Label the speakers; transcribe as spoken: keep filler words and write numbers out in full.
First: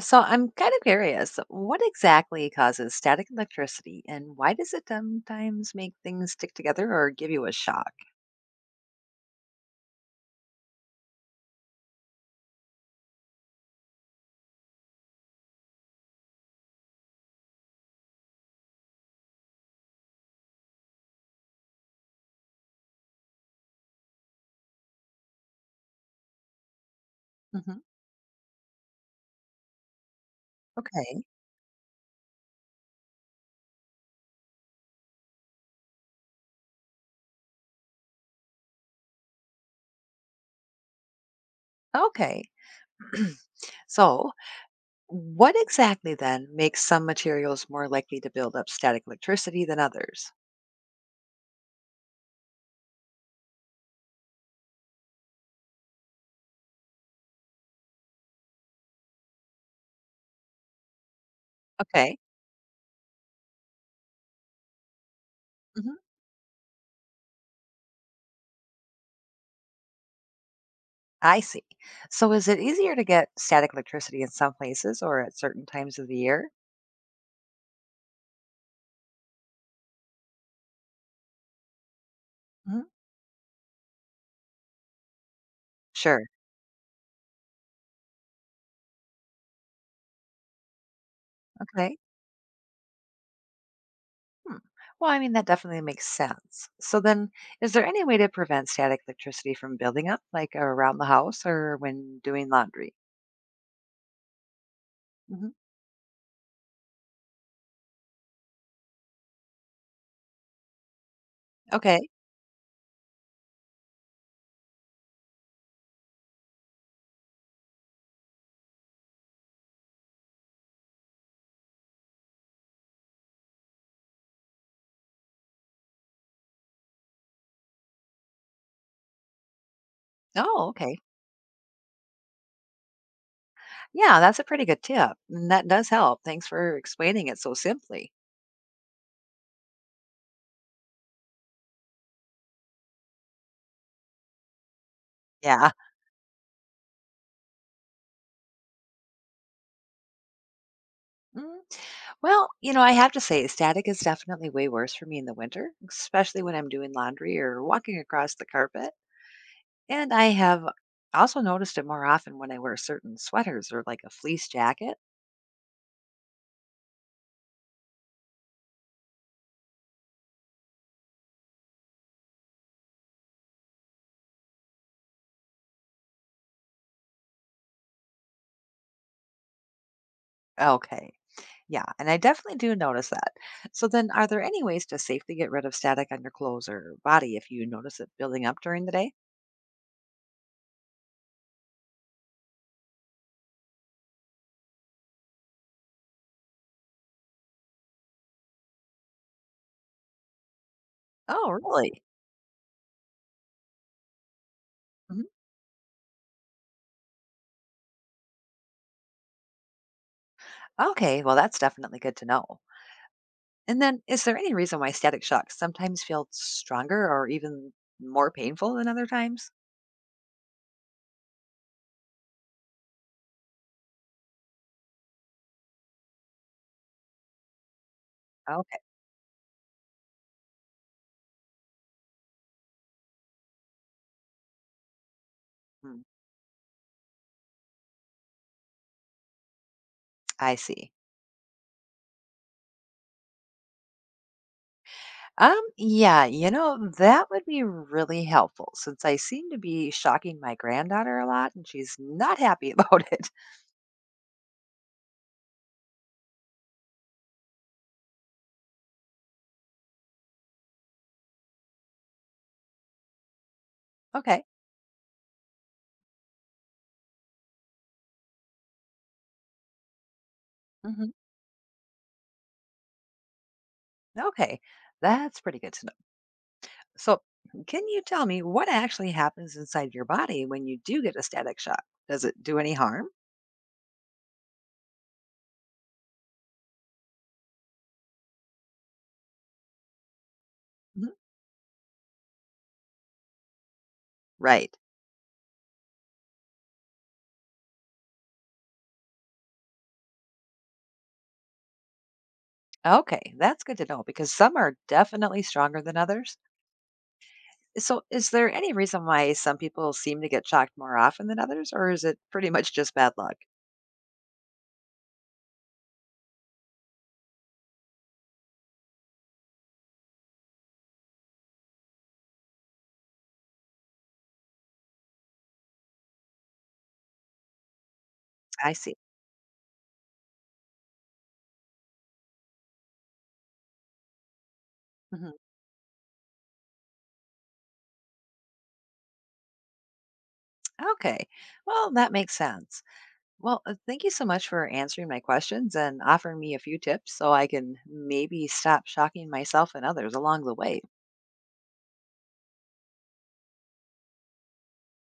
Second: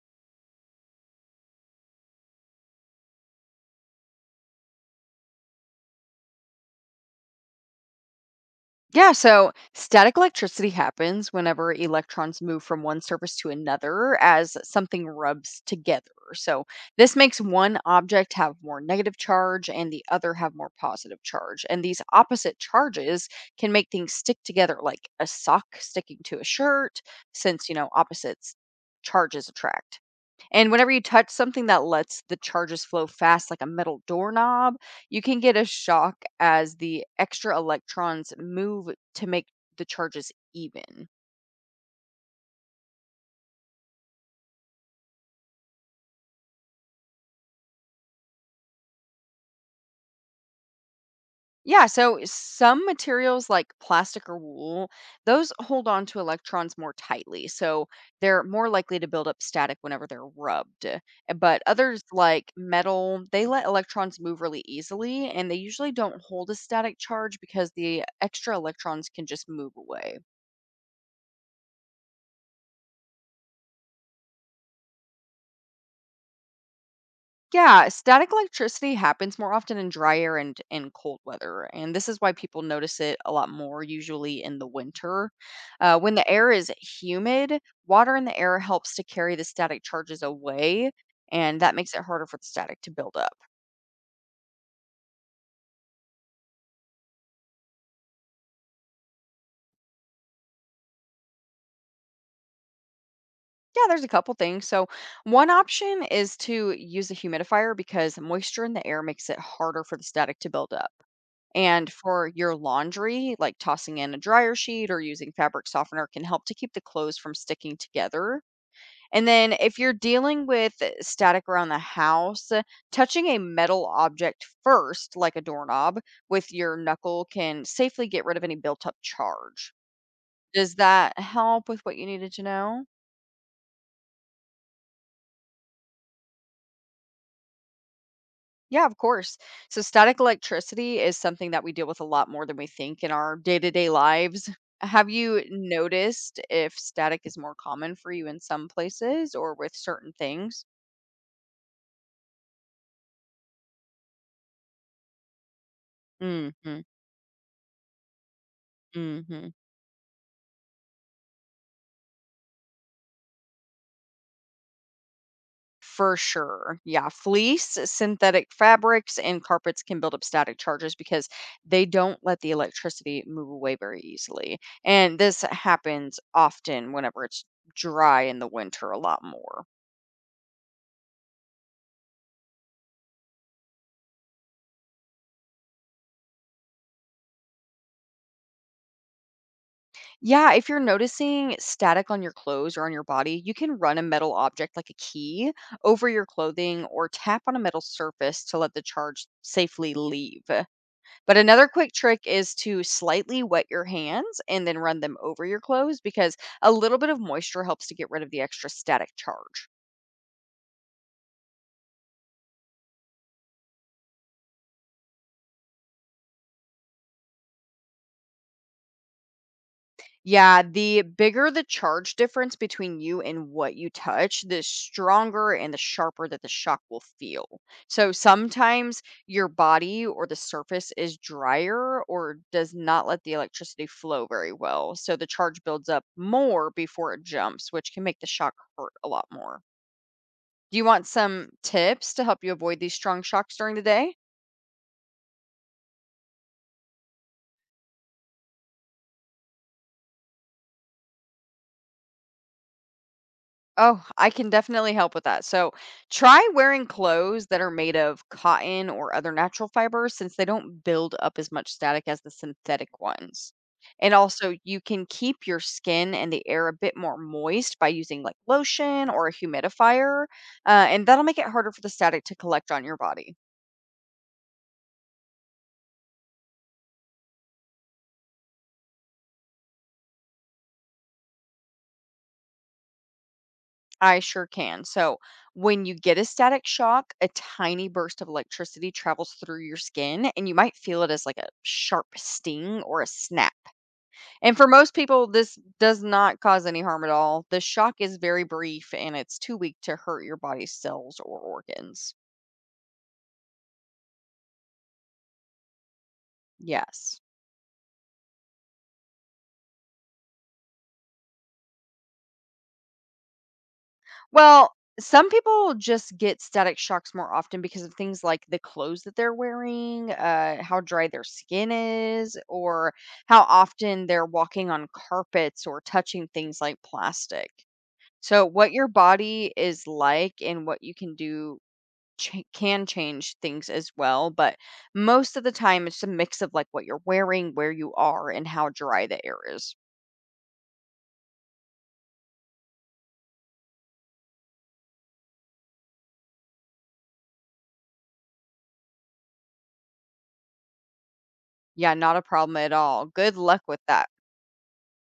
Speaker 1: So I'm kind of curious, what exactly causes static electricity and why does it sometimes make things stick together or give you a shock?
Speaker 2: Yeah, so static electricity happens whenever electrons move from one surface to another as something rubs together. So, this makes one object have more negative charge and the other have more positive charge. And these opposite charges can make things stick together, like a sock sticking to a shirt, since, you
Speaker 1: hmm
Speaker 2: know, opposites charges attract. And whenever you
Speaker 1: Okay.
Speaker 2: touch something that lets the charges flow fast, like a metal doorknob, you can get a shock as the extra electrons move to make the charges even.
Speaker 1: Okay. So, what exactly then makes some materials more likely to build up static electricity than others?
Speaker 2: Yeah, so some materials like plastic or wool, those hold on to electrons more tightly. So they're more likely to build up static whenever they're rubbed. Uh, But others
Speaker 1: Okay.
Speaker 2: like metal, they let electrons move really easily and they usually
Speaker 1: hmm
Speaker 2: don't hold a static charge because the extra electrons can just move away.
Speaker 1: I see. So, is it easier to get static electricity in some places or at certain times of the year?
Speaker 2: Yeah, static electricity happens more often in dry air and in cold weather, and this is why people
Speaker 1: hmm
Speaker 2: notice it a lot more usually in the winter. Uh, when
Speaker 1: Sure.
Speaker 2: the air is humid, water in the air helps to carry the static charges away, and that makes
Speaker 1: Okay.
Speaker 2: it harder for the static to build up.
Speaker 1: Hmm. Well, I mean, that definitely makes sense. So, then is there any way to prevent static electricity from building up, like around the house or when doing laundry?
Speaker 2: Yeah, there's a couple things. So,
Speaker 1: hmm
Speaker 2: one option is to use a humidifier because moisture in the air makes it harder for the static to build up. And
Speaker 1: Okay.
Speaker 2: for your laundry, like tossing in a dryer sheet or using fabric softener can help to keep the clothes from sticking together. And then if you're dealing with static around the house, uh, touching a metal object first, like a doorknob, with your knuckle can safely get rid of any built up charge.
Speaker 1: Oh,
Speaker 2: Does
Speaker 1: okay.
Speaker 2: that help with what you needed to know?
Speaker 1: Yeah, that's a pretty good tip, and that does help. Thanks for explaining it so simply.
Speaker 2: Yeah, of course. So, static electricity is something that we deal with a lot more than we think in our day to day lives. Have you
Speaker 1: Yeah.
Speaker 2: noticed if static is more common for you in some places or with certain things?
Speaker 1: Mm, Well, you know, I have to say, static is definitely way worse for me in the winter, especially when I'm
Speaker 2: Hmm.
Speaker 1: doing laundry or walking across the carpet.
Speaker 2: Hmm.
Speaker 1: And I have also noticed it more often when I wear certain sweaters or like a fleece jacket.
Speaker 2: For sure. Yeah. Fleece, synthetic fabrics, and carpets can build up static charges because they don't let the electricity move away very easily. And this happens often whenever it's dry in the winter a lot more.
Speaker 1: Okay. Yeah, and I definitely do notice that. So then, are there any ways to safely get rid of static on your clothes or body if you notice it building up during the day?
Speaker 2: Yeah, if you're noticing static on your clothes or on your body, you can run a metal object like a key over your clothing or tap on a metal surface to let the charge safely leave. But
Speaker 1: Oh,
Speaker 2: another quick
Speaker 1: really?
Speaker 2: trick is to slightly wet your hands and then run them
Speaker 1: Mhm.
Speaker 2: over your clothes because a little bit of moisture helps to get rid of the extra static charge.
Speaker 1: Okay, well, that's definitely good to know. And then, is there any reason why static shocks sometimes feel stronger or even more painful than other times?
Speaker 2: Yeah, the bigger the charge difference between you and what you touch, the stronger and the sharper that the shock will feel. So
Speaker 1: Okay,
Speaker 2: sometimes your body or the surface is drier or does not let the electricity flow very well. So the charge builds
Speaker 1: mm,
Speaker 2: up more before it jumps, which can make the shock hurt a lot more.
Speaker 1: I
Speaker 2: Do you
Speaker 1: see.
Speaker 2: want some tips to help you avoid these strong shocks during the day?
Speaker 1: Um, yeah, you know, that would be really helpful since I seem to be shocking my granddaughter a lot and she's not happy about it.
Speaker 2: Oh, I can definitely help with that. So, try wearing clothes that are made of cotton or other natural fibers since they don't build up as much static as the synthetic ones. And
Speaker 1: Okay,
Speaker 2: also, you can keep your skin and the air a bit more moist by using like lotion or a humidifier, uh, and
Speaker 1: hmm,
Speaker 2: that'll make it harder for the static to collect on your body.
Speaker 1: okay, that's pretty good to know. So, can you tell me what actually happens inside your body when you do get a static shock? Does it do any harm?
Speaker 2: I sure can. So, when you get a static shock, a tiny burst of electricity travels through your skin, and you might feel it
Speaker 1: Mhm.
Speaker 2: as like a sharp sting or a snap. And for
Speaker 1: Right.
Speaker 2: most people, this does not cause any harm at all. The shock is very brief and it's too weak to hurt your body's cells or organs.
Speaker 1: Okay, that's good to know because some are definitely stronger than others.
Speaker 2: Yes.
Speaker 1: So, is there any reason why some people seem to get shocked more often than others, or is it pretty much just bad luck?
Speaker 2: Well, some people just get static shocks more often because of things like the clothes that they're wearing, uh, how dry their skin is, or how often they're walking on carpets or touching things like plastic. So, what
Speaker 1: I
Speaker 2: your
Speaker 1: see.
Speaker 2: body is like and what you can do cha can change things as well, but
Speaker 1: hmm
Speaker 2: most of the time, it's a mix of, like, what you're wearing, where you are, and how dry the air is.
Speaker 1: Okay, well, that makes sense. Well, uh, thank you so much for answering my questions and offering me a few tips so I can maybe stop shocking myself and others along the way.
Speaker 2: Yeah, not a problem at all. Good luck with that.